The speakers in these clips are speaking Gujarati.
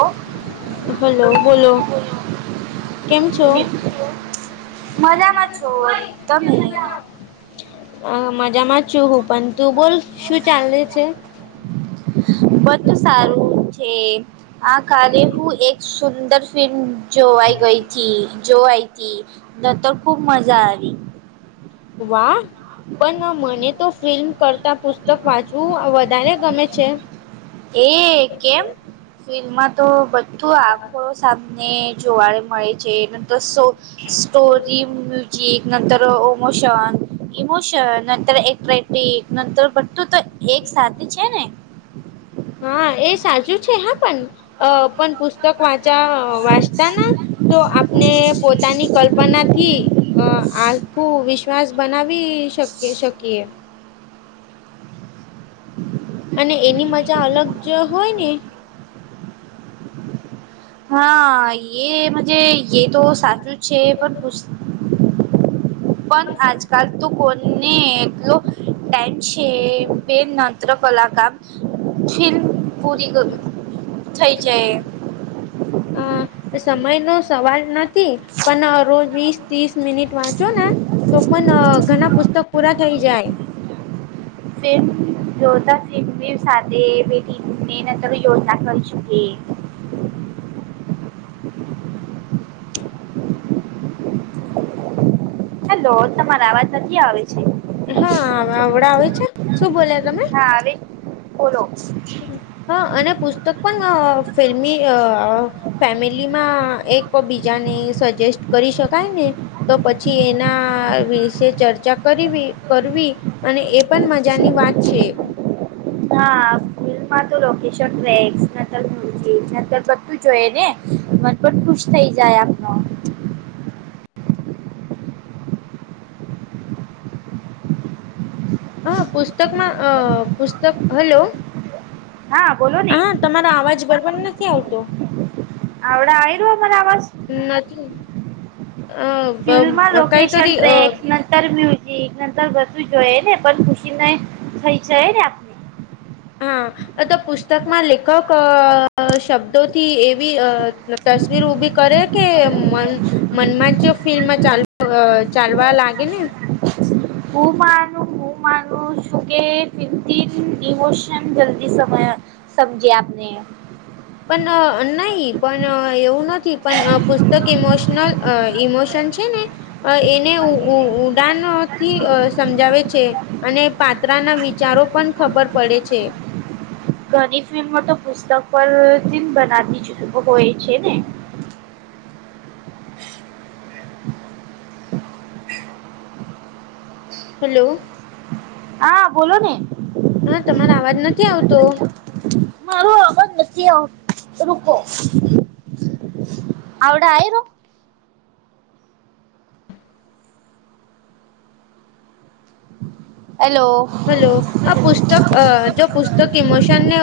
ઓ હલો બોલો. કેમ છો મજામાં છો તમને? હ મજામાં છું હું પણ તું બોલ શું ચાલે છે? બધુ સારું છે આ કારે હું એક સુંદર ફિલ્મ જોવાઈ ગઈ હતીથી જોવાઈ. ન તો ખૂબ મજા આવી. વાહ. પણ હા મને તો ફિલ્મ કરતાં પુસ્તક વાંચવું વધારે ગમે છે. એ કેમ ફિલ્મમાં તો બધું આખું સામને જોવાળે મળે છે નંતર સો સ્ટોરી, મ્યુજિક, નંતર મોશન, ઇમોશન નતર એક એક નંતર બધું તો એક સાથે છે ને, હા એ સાચું છે હા પણ અ પણ પુસ્તક વાંચા વાંચતાના, તો આપને પોતાની કલ્પના થી અ આખું વિશ્વાસ, બનાવી શકે શકીએ, [unintelligible] અને એની મજા અલગ જ હોય ને, હા એ મજે એ તો સાચું જ છે પણ પુસ્ પણ આજકાલ તું કોણ ને એટલો ટાઇમ છે [unintelligible] નત્ર કલા કામ ફીલ્મ પૂરી થઈ જાય. અ સમયનો સવાલ નથી પણ રોજ વીસ, ત્રીસ મિનિટ વાંચો ને તો પણ ઘણાં પુસ્તક પૂરાં થઈ જાય. સેમ [unintelligible] સાથે [unintelligible] ન યોજના કરી શકે. હલો તમારા અવાજ નથી આવે છે. હા આવડાં આવે છે શું બોલ્યા તમે, હા આવે બોલો. હા અને પુસ્તક પણ ફિલ્મી અ, ફેમિલી માં એક બીજાને સજેસ્ટ કરી શકાય ને, તો પછી એના વિશે ચર્ચા કરવી કરવી. અને એ પણ મજાની વાત છે. હા ફિલ્મમાં તો લોકેશન રેક્સ ન [unintelligible] મ ન બધું જ, જોઈ ને મન પણ ખુશ થઈ જાય આપનો. હ પુસ્તકમાં અ પુસ્તક હલો, હા બોલો, ને હા તમારો અવાજ બરોબર નથી આવતો. આવડે આવે હો મને આવાજ, હ નથીત ફિલ્મમાં કઈ લોકેશન તરી અ ટ્રેક નર્ય ઠીક નંતર બસું જોઈએ ને પણ ખુશી ને થઈ જાય ને હા તો પુસ્તકમાં લેખક શબ્દોથી એવી તસવીર ઊભી કરે કે મન મનમાં જો ફિલ્મ ચાલ ચાલવા લાગે ને હું માનું હું માનું શું કેોન જદી સમ સબ્જી આપને પણ નહી પણ એવું નથી પણ પુસ્તક ઈમોશનલ ઇમોશન છે. [inaudible] અ એને ઉડાન થી સમજાવે છે. અને પાત્રાના વિચારો પણ ખબર પડે છે. ઘણી ફિલ્મો તો પુસ્તક પરથી બનાતી જ હોય છે ને હલો. હા બોલો ને હા તમારો અવાજ નથી આવતો મારો આવાજ નથી આવ રૂકો આવવડ આ રું હેલો હલો આ પુસ્તક જો પુસ્તક ઇમોશન ને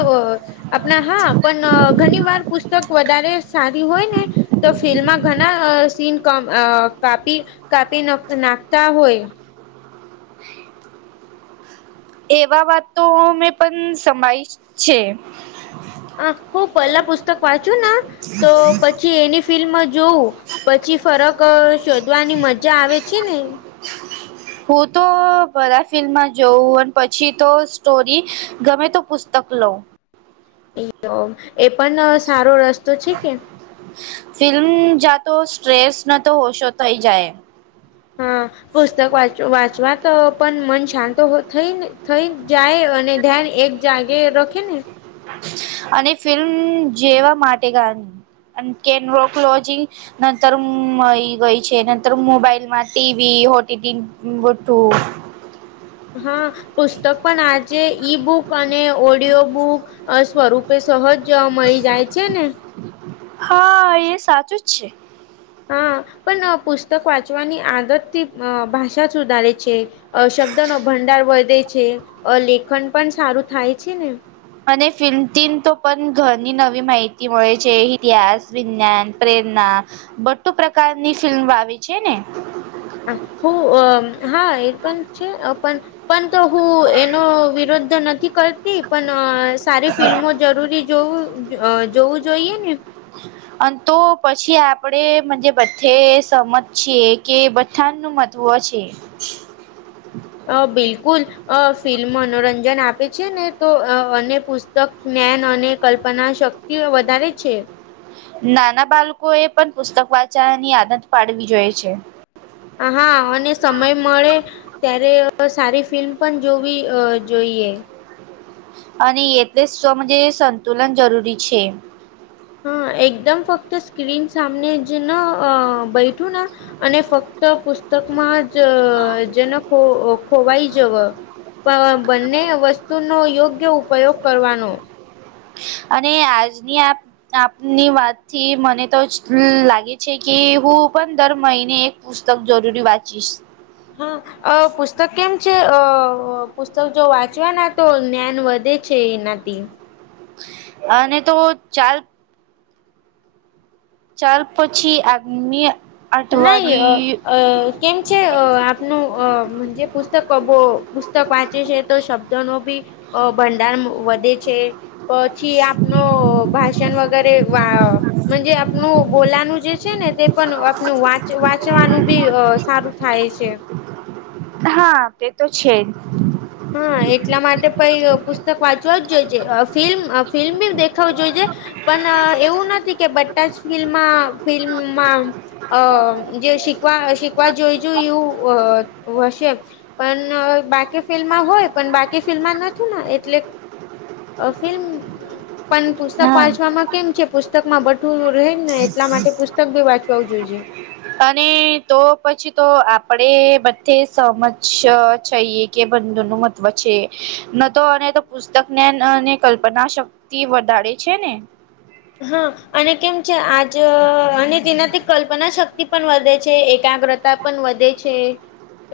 આપણા હા પણ ઘણી વાર પુસ્તક વધારે સારી હોય ને તો ફિલ્મમાં ઘણા સીન કાપી કાપી નાખતા હોય એવા વાત તો મેં પણ સમાયશ છે. આ હું પહેલા પુસ્તક વાંચુ ને તો પછી એની ફિલ્મમાં જોઉ પછી ફરક શોધવાની મજા આવે છે ને હું તો બધા ફિલ્મમાં જોઉં પછી તો સ્ટોરી ગમે તો પુસ્તક લવ તો એ પણ સારો રસ્તો છે કે ફિલ્મ જાતો સ્ટ્રેસ ન તો હોશો થઈ જાય હા પુસ્તક વાચ વાંચવા તો પણ મન શાંત થઈને થઈ જાય અને ધ્યાન એક જાગે રખે ને અને ફિલ્મ જેવા માટે ગ અને કેન્રોકલોજી નંતર હ ગઈ છે નંતર મોબાઈલ માં ટીવી હોટી બું હા પુસ્તક પણ આજે ઈ બુક અને ઓડિયો બુક સ્વરૂપ સહજ જોવા મળી જાય છે ને હા એ સાચું જ છે. હા પણ પુસ્તક વાંચવાની આદતથી ભાષા સુધારે છે. શબ્દોનો ભંડાર વધે છે લેખન પણ સારું થાય છે ને અને ફિલ્મન તો પણ ઘની નવી માહિતી મળે છે ઇતિહાસ વિજ્ઞાન પ્રેરણા બધું પ્રકારની ફિલ્મ આવી છે ને હ હા એ પણ છે પણ પણ તો હું એનો વિરોધ નથી કરતી પણ સારી ફિલ્મો જરૂરી જોવું જોવું જોઈએ ને [inaudible] અને તો પછી આપણે મ બધે સમજ છીએ કે બધાનું મહત્ત્વ છે. [inaudible] અ બિલકુલ અ ફિલ્મ મનોરંજન આપે છે ને તો અને પ તક જ્ઞાન અને કલ્પના શક્તિઓ વધારે છે. નાના બાળકો એ પણ પુસ્તક વાંચવાની આદત પાડવી જોઈ છે હા અને સમય મળે ત્યારે સારી ફિલ્મ પણ જોવી જોઈએ અને એટલે સ્વ સંતુલન જરૂરી છે હા એકદમ ફક્ત સ્ક્રીન સામને જે ન બેઠું ના અને ફક્ત પુસ્તકમાં જ જેનેકો ખોવાઈ જવ પણ બંને વસ્તુનોો યોગ્ય ઉપયોગ કરવાનો અને આજની આપ આપની વાતથી મને તો જ લાગે છે કે હું પણ દર મહિને એક પુસ્તક જરૂરી વાંચીશ હા અ પુસ્તક કેમ છે અ પુસ્તક જો વાંચવાના તો જ્ઞાન વધે છે એનાથી અને તો ચાલ ચાલ પછી આગ્નિ નાહી અ અ કેમ છે આપનું પુસ્તક કો પુસ્તક વા વચે છે તો શબ્દો ન ભી ભંડાર વધે છે પછી આપનું ભાષણ વગેરે વા જ આપનું બોલાનું જે છે ને તે પણ નું વાચ વાંચવાનું બી સારું થાય છે હા તે તો છે જ હા એટલા માટે પ પત પાછવા જ જો છે ફિલ્મ ફિલ્મ બ દખાવ જોઈ છે પણ એવું નથી કે બટા જ ફિલ્મમાં ફિલ્મમાં અ જે શીખવા શીખવા જોઈ જોઈ એવું હશે પણ બાકી ફિલ્મ માં હોય પણ બાકી ફિલ્મમાં નથી એટલે ફિલ્મ પણ પુસ્તક હા વાંચવામાં કેમ છે પુસ્તક માં બધુ રહે ને એટલા માટે પુસ્તક બી વાંચવું જોઈએ. અને તો પછી તો આપડે બધે સમજ છઈએ. કે બંધુ ન મહત્વ છે ન તો અને તો પુસ્તક જ્ઞાન અને કલ્પના શક્તિ વધારે છે ને હા અને કેમ છે આજ અને તેનાથી કલ્પના શક્તિ પણ વધે છે એકાગ્રતા પણ વધે છે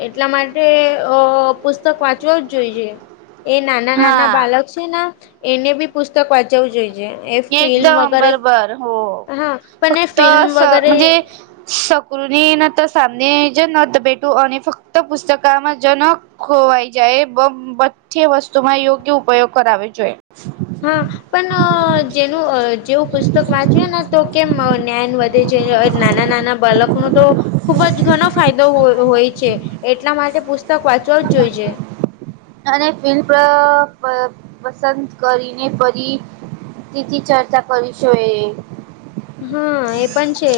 એટલા માટે અ પુસ્તક વાંચવા જ જોઈએ. એ નાના નાના હા બાળક છે ને એને બી પુસ્તક વાંચવું જોઈએ. ફિલ્મ એકદમ‌ વગેરે બરબર હો હા પણ એ ફક્ત ફિલ્મ વગેરે [inaudible] [inaudible] અને ફક્ત પુસ્તકમાં જનક ખોવાઈ જાય બધી વસ્તુ માં યોગ્ય ઉપયોગ કરાવે જોઈ હા પણ જેનું જેવું પુસ્તક વાંચ્યું ને તો કેમ જ્ઞાન વધે છે નાના નાના બાળકનું તો ખુબ જ ઘણો ફાયદો હોય છે એટલા માટે પુસ્તક વાંચવો જ જોઈએ. અને [inaudible] પસંદ કરીને ફરી તેથી ચર્ચા કરીશું એ હા એ પણ છે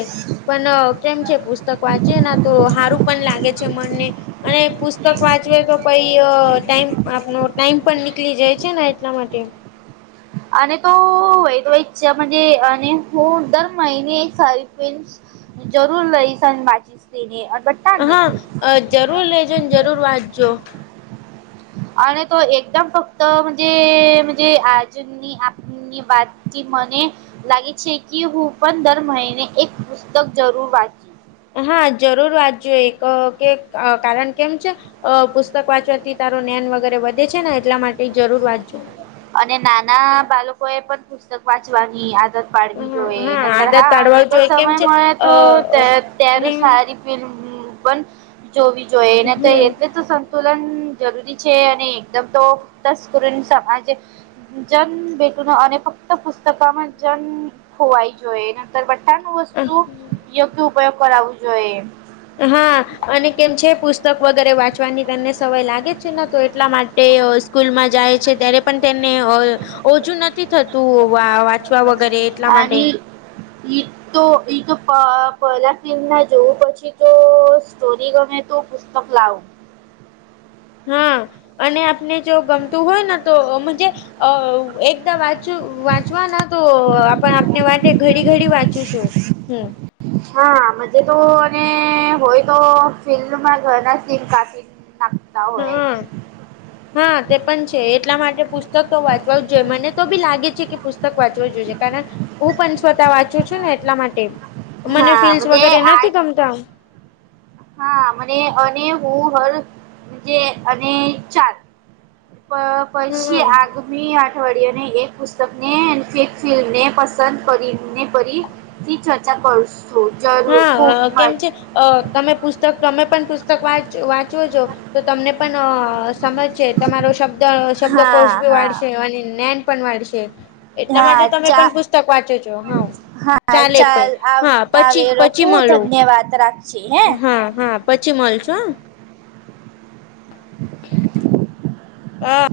પણ કેમ છે પુસ્તક વાંચે ના તો હારું પણ લાગે છે મનને અને પુસ્તક વાંચવે તો કઈ ટાઈમ આપનો ટાઈમ પણ નીકળી જાય છે ને એટલા માટે અને તો [inaudible] અને હું દર મહિને [inaudible] જરૂર [unintelligible] નીકળીશ હા જરૂર લેજોને જરૂર વાંચજો. અને તો એકદમ ફક્ત જ [inaudible] ની વાતથી મને લાગે છે કે હું પણ દર મહિને એક પુસ્તક જરૂર વાંચું. હા જરૂર વાંચજો એક કે કારણ કેમ છે? અ પુસ્તક વાંચવાથી તારું જ્ઞાન વગેરે વધે છે ને એટલા માટે જરૂર વાંચજો. અને નાના બાળકો એ પણ પુસ્તક વાંચવાની આદત પાડવી હા જોઈએ નકર આદત હા અને પાડવા તો જોઈએ કેમ સમય છે મળે અ તો ત્યારે અને સારી પણ જોવી જોઈએ એને તો હમ એટલે સંતુલન જરૂરી છે અને એકદમ તો તસ્કુરીન સમાજે જન બેેઠું ન અને ફક્ત પુસ્તકમાં જન ખોવાય જોઈએને [inaudible] વસ્તુ યોગ્ય ઉપયોગ કરાવવું જોઈએ. હા અને કેમ છે પુસ્તક વગેરે વાંચવાની તમને સમય લાગે છે ને તો એટલા માટ તે સ્કૂલમાં જાય છે ત્યારે પણ તેમને ઓછું નથી થતું વાંચવા વગરે એટલા માટે અને [inaudible] તો એ તો પહેલાથી ને જોવું પછી તો સ્ટોરી ગમે તું પુસ્તક લાવવુ. હા અને આપને જો ગમતું હોય ને [inaudible] વાંચવાના તો આપણે આપને વાંટે ઘડી ઘડી વાંચીશું હમ હા મજે તો અને હોય તો ફિલ્મમાં ઘરના સિન કાફી નાખતા હોય હા હા તે પણ છે એટલા માટે પુસ્તક તો વાંચવા જ જોઈએ મને તો બી લાગે છે કે પુસ્તક વાંચવું જ જોઈએ કારણ હું પણ સ્વતા વાંચું છું ને એટલા માટે મને હા ફીલ્સ મજે વગેરે આ નથી ગમતા હા મને અને હું હલ જે અને ચાર પછી હમ આગ મી અઠવાડિયાને એક પુસ્તકને ફેક ફિલ્મ ને પસંદ કરી ને પરી થી ચર્ચા કરશુ જરૂર ખૂબ મ અ તમે પુસ્તક તમે પણ પુસ્તક વાંચવો છો તો તમને પણ સમજ કે તમારો હા શબ્દકોશ ભી હા વળશે અને જ્ઞાન પણ વળશે એટલા હા માટે તમે ચા પણ પુસ્તક વાંચો છો હા હા ચાલે પહી ચાલ આવ હા પછી પછી [unintelligible] મળું ધન્યવાદ રાખીએ હે હા હા પછી મળશું [inaudible] અ